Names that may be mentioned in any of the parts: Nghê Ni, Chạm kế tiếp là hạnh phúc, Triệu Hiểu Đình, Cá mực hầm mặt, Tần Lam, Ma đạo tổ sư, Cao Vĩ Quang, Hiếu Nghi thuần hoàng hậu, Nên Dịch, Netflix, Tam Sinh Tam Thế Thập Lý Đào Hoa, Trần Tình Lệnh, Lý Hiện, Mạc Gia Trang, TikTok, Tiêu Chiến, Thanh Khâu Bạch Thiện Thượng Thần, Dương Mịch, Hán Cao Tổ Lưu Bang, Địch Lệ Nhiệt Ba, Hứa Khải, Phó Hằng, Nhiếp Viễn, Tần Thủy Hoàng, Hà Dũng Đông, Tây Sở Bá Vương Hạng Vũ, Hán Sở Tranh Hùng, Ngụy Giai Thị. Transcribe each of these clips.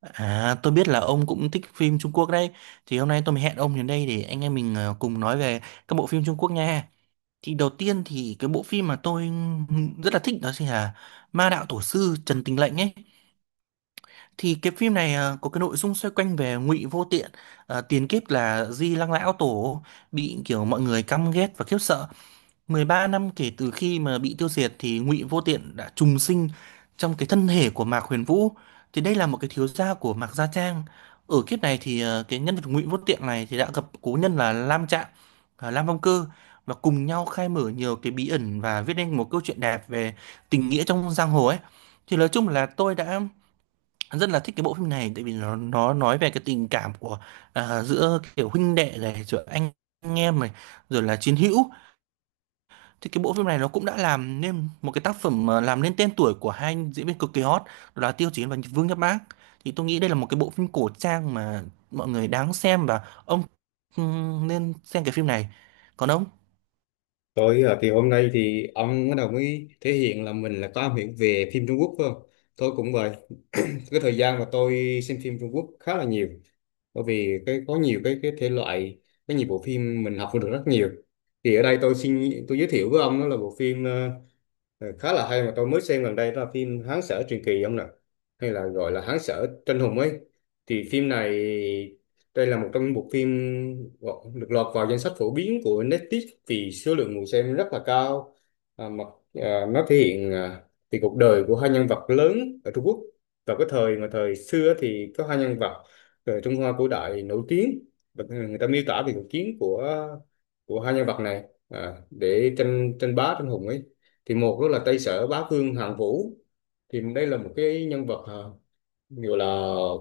À, tôi biết là ông cũng thích phim Trung Quốc đấy. Thì hôm nay tôi mới hẹn ông đến đây để anh em mình cùng nói về các bộ phim Trung Quốc nha. Thì đầu tiên thì cái bộ phim mà tôi rất là thích đó chính là Ma Đạo Tổ Sư Trần Tình Lệnh ấy. Thì cái phim này có cái nội dung xoay quanh về Ngụy Vô Tiện, tiền kiếp là Di Lăng Lão Tổ, bị kiểu mọi người căm ghét và khiếp sợ. 13 năm kể từ khi mà bị tiêu diệt thì Ngụy Vô Tiện đã trùng sinh trong cái thân thể của Mạc Huyền Vũ. Thì đây là một cái thiếu gia của Mạc Gia Trang. Ở kiếp này thì cái nhân vật Ngụy Vô Tiện này thì đã gặp cố nhân là Lam Trạng, Lam Phong Cơ, và cùng nhau khai mở nhiều cái bí ẩn và viết nên một câu chuyện đẹp về tình nghĩa trong giang hồ ấy. Thì nói chung là tôi đã rất là thích cái bộ phim này tại vì nó nói về cái tình cảm của giữa kiểu huynh đệ này, giữa anh em này, rồi là chiến hữu. Thì cái bộ phim này nó cũng đã làm nên một cái tác phẩm mà làm nên tên tuổi của hai anh diễn viên cực kỳ hot, đó là Tiêu Chiến và Vương Nhất Bác. Thì tôi nghĩ đây là một cái bộ phim cổ trang mà mọi người đáng xem, và ông nên xem cái phim này. Còn ông? Tôi ở thì hôm nay thì ông bắt đầu mới thể hiện là mình là có am hiểu về phim Trung Quốc phải không? Tôi cũng vậy. Cái thời gian mà tôi xem phim Trung Quốc khá là nhiều. Bởi vì có nhiều cái thể loại, có nhiều bộ phim mình học được rất nhiều. Thì ở đây tôi xin giới thiệu với ông đó là bộ phim khá là hay mà tôi mới xem gần đây, đó là phim Hán Sở Truyền Kỳ ông nè, hay là gọi là Hán Sở Tranh Hùng ấy. Thì phim này, đây là một trong những bộ phim được lọt vào danh sách phổ biến của Netflix vì số lượng người xem rất là cao. À, mà à, nó thể hiện à, thì cuộc đời của hai nhân vật lớn ở Trung Quốc vào cái thời mà thời xưa, thì có hai nhân vật ở Trung Hoa cổ đại nổi tiếng. Và người ta miêu tả về cuộc chiến của hai nhân vật này để tranh tranh bá tranh hùng ấy. Thì một đó là Tây Sở Bá Vương Hạng Vũ, thì đây là một cái nhân vật, à, gọi là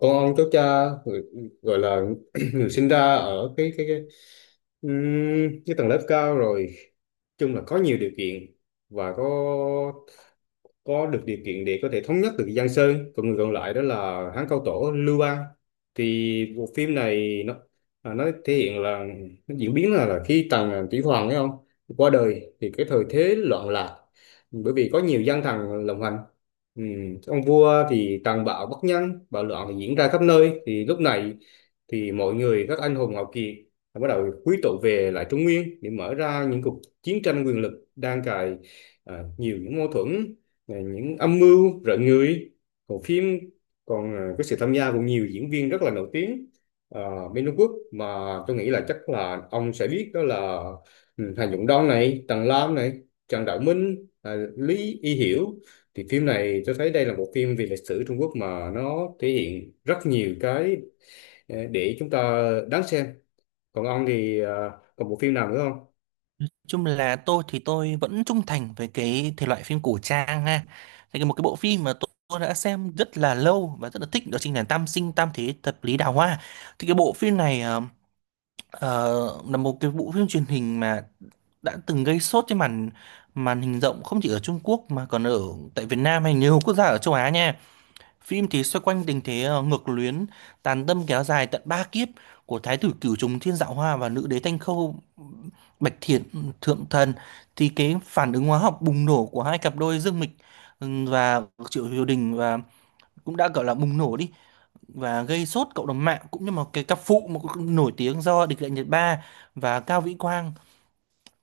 con ông cháu cha, người, gọi là người sinh ra ở cái tầng lớp cao, rồi chung là có nhiều điều kiện, và có được điều kiện để có thể thống nhất được Giang Sơn. Còn người còn lại đó là Hán Cao Tổ Lưu Bang. Thì bộ phim này nó, nó thể hiện là, nó diễn biến là khi Tần Thủy Hoàng ấy không qua đời thì cái thời thế loạn lạc, bởi vì có nhiều gian thần lộng hành, ừ. Ông vua thì tàn bạo bất nhân, bạo loạn thì diễn ra khắp nơi. Thì lúc này thì mọi người, các anh hùng hào kiệt đã bắt đầu quy tụ về lại Trung Nguyên để mở ra những cuộc chiến tranh quyền lực đang cài, nhiều những mâu thuẫn này, những âm mưu rợn người. Còn phim còn, có sự tham gia của nhiều diễn viên rất là nổi tiếng uh, bên Trung Quốc, mà tôi nghĩ là chắc là ông sẽ biết, đó là Hà Dũng Đông này, Tần Lam này, Trần Đạo Minh, Lý Y Hiểu. Thì phim này tôi thấy đây là một phim về lịch sử Trung Quốc mà nó thể hiện rất nhiều cái, để chúng ta đáng xem. Còn ông thì còn bộ phim nào nữa không? Nói chung là tôi thì tôi vẫn trung thành với cái thể loại phim cổ trang ha. Thì cái một cái bộ phim mà tôi đã xem rất là lâu và rất là thích đó chính là Tam Sinh Tam Thế Thập Lý Đào Hoa. Thì cái bộ phim này là một cái bộ phim truyền hình mà đã từng gây sốt trên màn màn hình rộng, không chỉ ở Trung Quốc mà còn ở tại Việt Nam hay nhiều quốc gia ở châu Á nha. Phim thì xoay quanh tình thế ngược luyến, tàn tâm kéo dài tận ba kiếp của Thái tử Cửu Trùng Thiên Dạo Hoa và nữ đế Thanh Khâu Bạch Thiện Thượng Thần. Thì cái phản ứng hóa học bùng nổ của hai cặp đôi Dương Mịch và Triệu Hiểu Đình và cũng đã gọi là bùng nổ đi, và gây sốt cộng đồng mạng, cũng như một cái cặp phụ mà cũng nổi tiếng do Địch Lệ Nhiệt Ba và Cao Vĩ Quang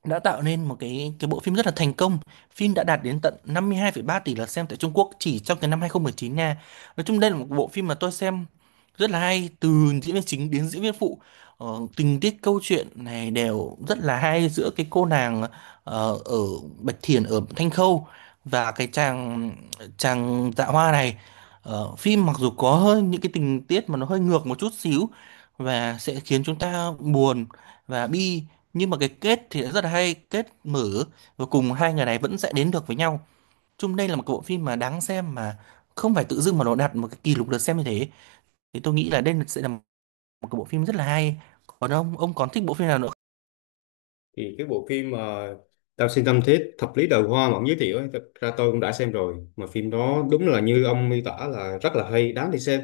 đã tạo nên một cái bộ phim rất là thành công. Phim đã đạt đến tận 52,3 tỷ lượt xem tại Trung Quốc chỉ trong cái năm 2019 nha. Nói chung đây là một bộ phim mà tôi xem rất là hay, từ diễn viên chính đến diễn viên phụ. Ờ, Tình tiết câu chuyện này đều rất là hay, giữa cái cô nàng ở Bạch Thiền ở Thanh Khâu và cái chàng chàng Dạ Hoa này. Phim mặc dù có hơi những cái tình tiết mà nó hơi ngược một chút xíu và sẽ khiến chúng ta buồn và bi, nhưng mà cái kết thì rất là hay, kết mở, và cùng hai người này vẫn sẽ đến được với nhau. Chung đây là một bộ phim mà đáng xem, mà không phải tự dưng mà nó đạt một cái kỷ lục lượt xem như thế. Thì tôi nghĩ là đây sẽ là một cái bộ phim rất là hay. Còn ông còn thích bộ phim nào nữa? Thì cái bộ phim mà Tao Xin Tâm Thiết Thập Lý Đời Hoa mà ông giới thiệu ấy, thật ra tôi cũng đã xem rồi, mà phim đó đúng là như ông miêu tả là rất là hay, đáng để xem.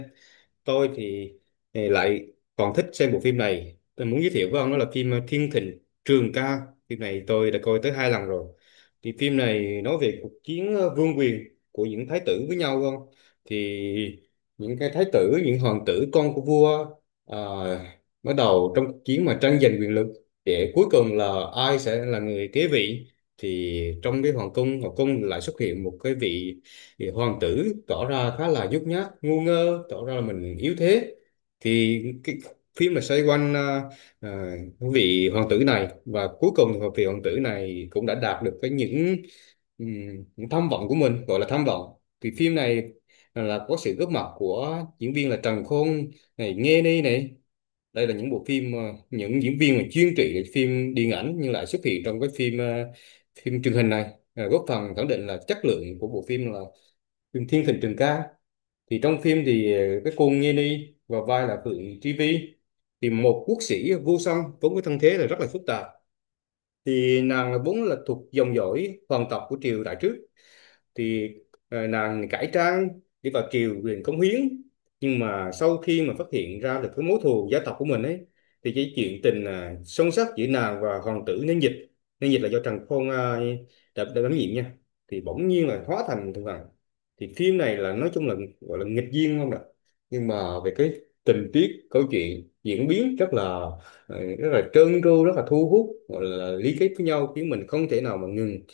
Tôi thì lại còn thích xem bộ phim này, tôi muốn giới thiệu với ông đó là phim Thiên Thịnh Trường Ca. Phim này tôi đã coi tới hai lần rồi. Thì phim này nói về cuộc chiến vương quyền của những thái tử với nhau không. Thì những cái thái tử, những hoàng tử con của vua ờ, bắt đầu trong cuộc chiến mà tranh giành quyền lực, để cuối cùng là ai sẽ là người kế vị. Thì trong cái hoàng cung lại xuất hiện một cái vị, thì hoàng tử tỏ ra khá là nhút nhát ngu ngơ, tỏ ra là mình yếu thế. Thì cái phim là xoay quanh à, vị hoàng tử này, và cuối cùng thì vị hoàng tử này cũng đã đạt được cái những tham vọng của mình, gọi là tham vọng. Thì phim này là có sự góp mặt của diễn viên là Trần Khôn này, Nghê Ni này. Đây là những bộ phim, những diễn viên mà chuyên trị phim điện ảnh nhưng lại xuất hiện trong cái phim, phim truyền hình này, góp phần khẳng định là chất lượng của bộ phim là Trường Thiên Thịnh Trường Ca. Thì trong phim thì cái cô Nghê Ni vào vai là Phượng Tri Vi, thì một quốc sĩ vô song vốn có thân thế là rất là phức tạp. Thì nàng là vốn là thuộc dòng dõi hoàng tộc của triều đại trước. Thì nàng cải trang đi vào triều liền cống hiến, nhưng mà sau khi mà phát hiện ra được cái mối thù gia tộc của mình ấy, thì cái chuyện tình, sâu sắc giữa nàng và hoàng tử Nên Dịch. Nên Dịch là do Trần Khôn đã đảm nhiệm nha, thì bỗng nhiên là hóa thành thượng hoàng. Thì phim này là nói chung là gọi là nghịch duyên không ạ. Nhưng mà về cái tình tiết câu chuyện diễn biến rất là, rất là trơn tru, rất là thu hút, gọi là lý kết với nhau, khiến mình không thể nào mà ngừng,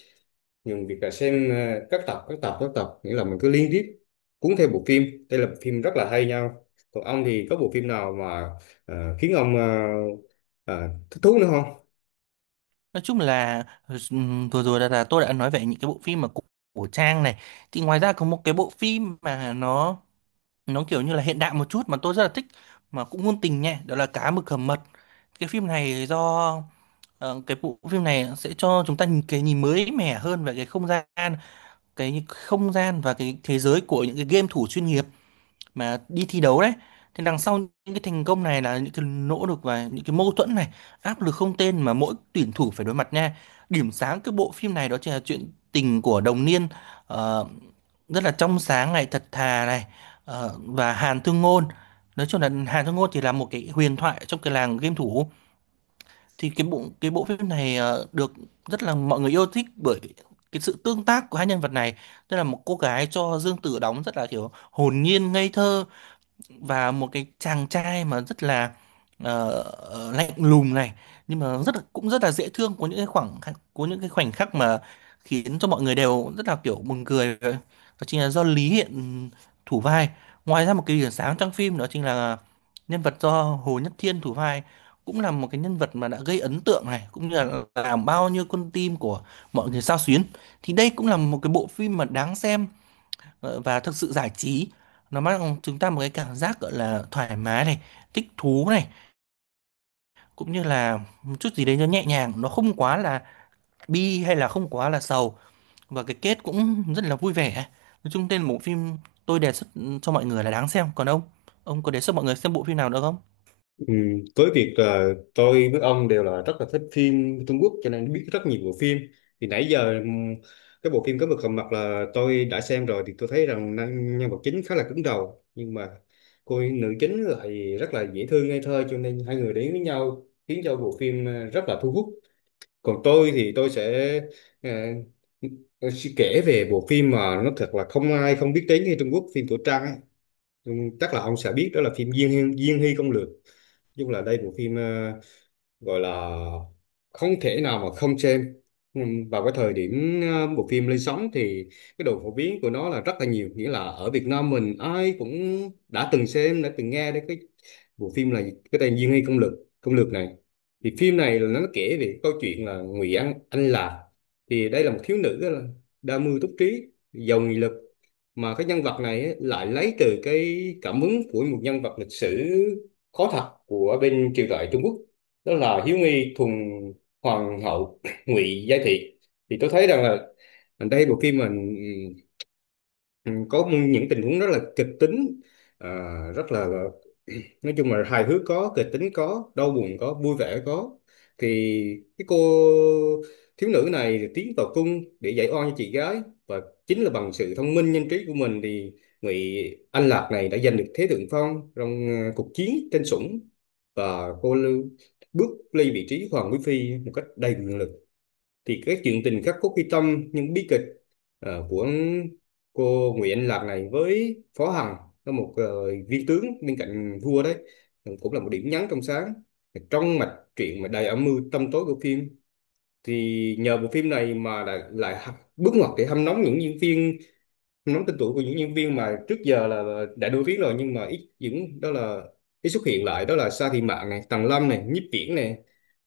nhưng việc là xem các tập, các tập, nghĩa là mình cứ liên tiếp cuốn theo bộ phim. Đây là bộ phim rất là hay nhau. Còn ông thì có bộ phim nào mà khiến ông ờ, thích thú nữa không? Nói chung là, vừa rồi là tôi đã nói về những cái bộ phim mà của Trang này. Thì ngoài ra có một cái bộ phim mà nó kiểu như là hiện đại một chút mà tôi rất là thích, mà cũng ngôn tình nha, đó là Cá Mực Hầm Mật. Cái phim này do. Cái bộ phim này sẽ cho chúng ta nhìn cái nhìn mới mẻ hơn về cái không gian và cái thế giới của những cái game thủ chuyên nghiệp mà đi thi đấu đấy. Thì đằng sau những cái thành công này là những cái nỗ lực và những cái mâu thuẫn này, áp lực không tên mà mỗi tuyển thủ phải đối mặt nha. Điểm sáng cái bộ phim này đó chính là chuyện tình của Đồng Niên, ờ, rất là trong sáng này, thật thà này, và Hàn Thương Ngôn. Nói chung là Hàn Thương Ngôn thì là một cái huyền thoại trong cái làng game thủ. Thì cái bộ phim này được rất là mọi người yêu thích bởi cái sự tương tác của hai nhân vật này, tức là một cô gái cho Dương Tử đóng rất là kiểu hồn nhiên ngây thơ, và một cái chàng trai mà rất là ờ, lạnh lùng này, nhưng mà rất là cũng rất là dễ thương, có những cái khoảnh khắc mà khiến cho mọi người đều rất là kiểu buồn cười, đó chính là do Lý Hiện thủ vai. Ngoài ra một cái điểm sáng trong phim đó chính là nhân vật do Hồ Nhất Thiên thủ vai, cũng là một cái nhân vật mà đã gây ấn tượng này, cũng như là làm bao nhiêu con tim của mọi người xao xuyến. Thì đây cũng là một cái bộ phim mà đáng xem, và thực sự giải trí. Nó mang chúng ta một cái cảm giác gọi là thoải mái này, thích thú này, cũng như là một chút gì đấy nó nhẹ nhàng, nó không quá là bi hay là không quá là sầu, và cái kết cũng rất là vui vẻ. Nói chung tên bộ phim tôi đề xuất cho mọi người là đáng xem. Còn ông có đề xuất mọi người xem bộ phim nào nữa không? Ừ, với việc là tôi với ông đều là rất là thích phim Trung Quốc cho nên biết rất nhiều bộ phim. Thì nãy giờ cái bộ phim Cá Mực Hầm Mặt là tôi đã xem rồi, thì tôi thấy rằng nhân nhân vật chính khá là cứng đầu, nhưng mà cô nữ chính lại rất là dễ thương ngây thơ, cho nên hai người đến với nhau khiến cho bộ phim rất là thu hút. Còn tôi thì tôi sẽ ờ, sẽ kể về bộ phim mà nó thật là không ai không biết đến ở Trung Quốc, phim cổ trang ấy. Ừ, chắc là ông sẽ biết đó là phim Diên Diên Hy Công Lược. Nói chung là đây bộ phim gọi là không thể nào mà không xem. Vào cái thời điểm bộ phim lên sóng thì cái độ phổ biến của nó là rất là nhiều, nghĩa là ở Việt Nam mình ai cũng đã từng xem, đã từng nghe đến cái bộ phim là cái tên Diên Hy Công Lược, Công Lược này. Thì phim này là nó kể về câu chuyện là Ngụy An Anh là, thì đây là một thiếu nữ là đa mưu túc trí, giàu nghị lực. Mà cái nhân vật này ấy, lại lấy từ cái cảm hứng của một nhân vật lịch sử có thật của bên triều đại Trung Quốc, đó là Hiếu Nghi Thuần Hoàng Hậu Ngụy Giai Thị. Thì tôi thấy rằng là ở đây bộ phim mình có những tình huống rất là kịch tính, à, rất là, nói chung là hài hước có, kịch tính có, đau buồn có, vui vẻ có. Thì cái cô thiếu nữ này thì tiến vào cung để giải oan cho chị gái, và chính là bằng sự thông minh nhanh trí của mình thì Ngụy Anh Lạc này đã giành được thế thượng phong trong cuộc chiến trên Sủng, và bước lên vị trí hoàng quý phi một cách đầy quyền lực. Thì cái chuyện tình khắc cốt ghi tâm, những bi kịch của cô Nguyễn Lạc này với Phó Hằng là một viên tướng bên cạnh vua đấy, cũng là một điểm nhấn trong sáng trong mạch truyện mà đầy âm mưu tâm tối của phim. Thì nhờ bộ phim này mà lại bước ngoặt để hâm nóng những diễn viên, nắm tên tuổi của những nhân viên mà trước giờ là đã đưa viết rồi nhưng mà ít, những đó là ít xuất hiện lại, đó là Sa Thị Mạn này, Tần Lâm này, Nhiếp Viễn này.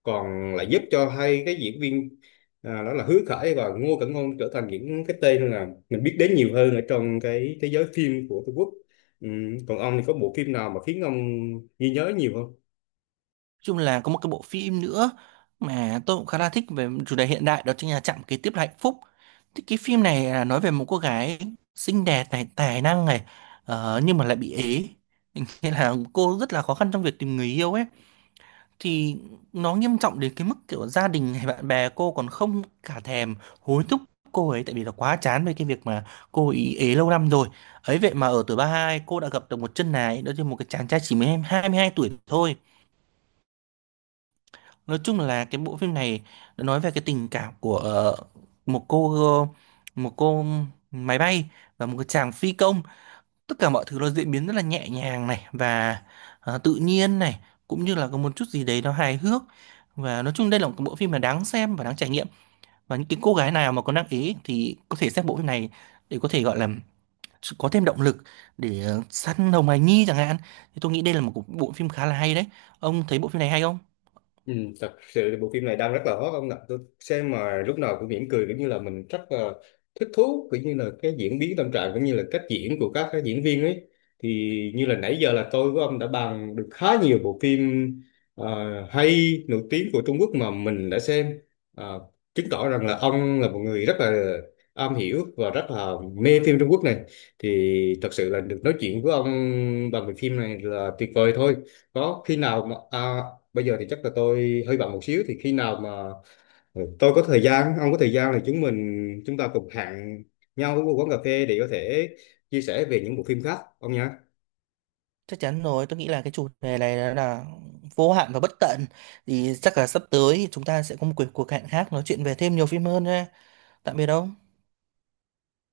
Còn lại giúp cho hai cái diễn viên, đó là Hứa Khải và Ngô Cẩn Ngôn trở thành những cái tên là mình biết đến nhiều hơn ở trong cái thế giới phim của Trung Quốc. Còn ông thì có bộ phim nào mà khiến ông ghi nhớ nhiều không? Chung là có một cái bộ phim nữa mà tôi cũng khá là thích về chủ đề hiện đại, đó chính là Chạm Kế Tiếp Là Hạnh Phúc. Thì cái phim này là nói về một cô gái xinh đẹp này, tài năng này, nhưng mà lại bị ế, nên là cô rất là khó khăn trong việc tìm người yêu ấy. Thì nó nghiêm trọng đến cái mức kiểu gia đình hay bạn bè cô còn không cả thèm hối thúc cô ấy, tại vì là quá chán với cái việc mà cô ý ế lâu năm rồi. Ấy vậy mà ở tuổi 32, cô đã gặp được một chân ái, đó chính là một cái chàng trai chỉ mới 22 tuổi thôi. Nói chung là cái bộ phim này nó nói về cái tình cảm của một cô một cô máy bay và một cái chàng phi công. Tất cả mọi thứ nó diễn biến rất là nhẹ nhàng này và tự nhiên này, cũng như là có một chút gì đấy nó hài hước. Và nói chung đây là một cái bộ phim mà đáng xem và đáng trải nghiệm. Và những cái cô gái nào mà có năng ý thì có thể xem bộ phim này để có thể gọi là có thêm động lực để săn hồng hài nhi chẳng hạn. Thì tôi nghĩ đây là một bộ phim khá là hay đấy. Ông thấy bộ phim này hay không? Ừ, thật sự thì bộ phim này đang rất là hot ông ạ, tôi xem mà lúc nào cũng mỉm cười, cũng như là mình rất là thích thú, cũng như là cái diễn biến tâm trạng cũng như là cách diễn của các cái diễn viên ấy. Thì như là nãy giờ là tôi với ông đã bàn được khá nhiều bộ phim ờ, hay nổi tiếng của Trung Quốc mà mình đã xem. Ờ, chứng tỏ rằng là ông là một người rất là am hiểu và rất là mê phim Trung Quốc này. Thì thật sự là được nói chuyện với ông bằng bộ phim này là tuyệt vời thôi. Có khi nào mà bây giờ thì chắc là tôi hơi bận một xíu, thì khi nào mà ừ, tôi có thời gian, ông có thời gian, thì chúng ta cùng hẹn nhau ở một quán cà phê để có thể chia sẻ về những bộ phim khác, ông nhé. Chắc chắn rồi, tôi nghĩ là cái chủ đề này là vô hạn và bất tận. Thì chắc là sắp tới chúng ta sẽ có một cuộc cuộc hẹn khác, nói chuyện về thêm nhiều phim hơn nha. Tạm biệt ông.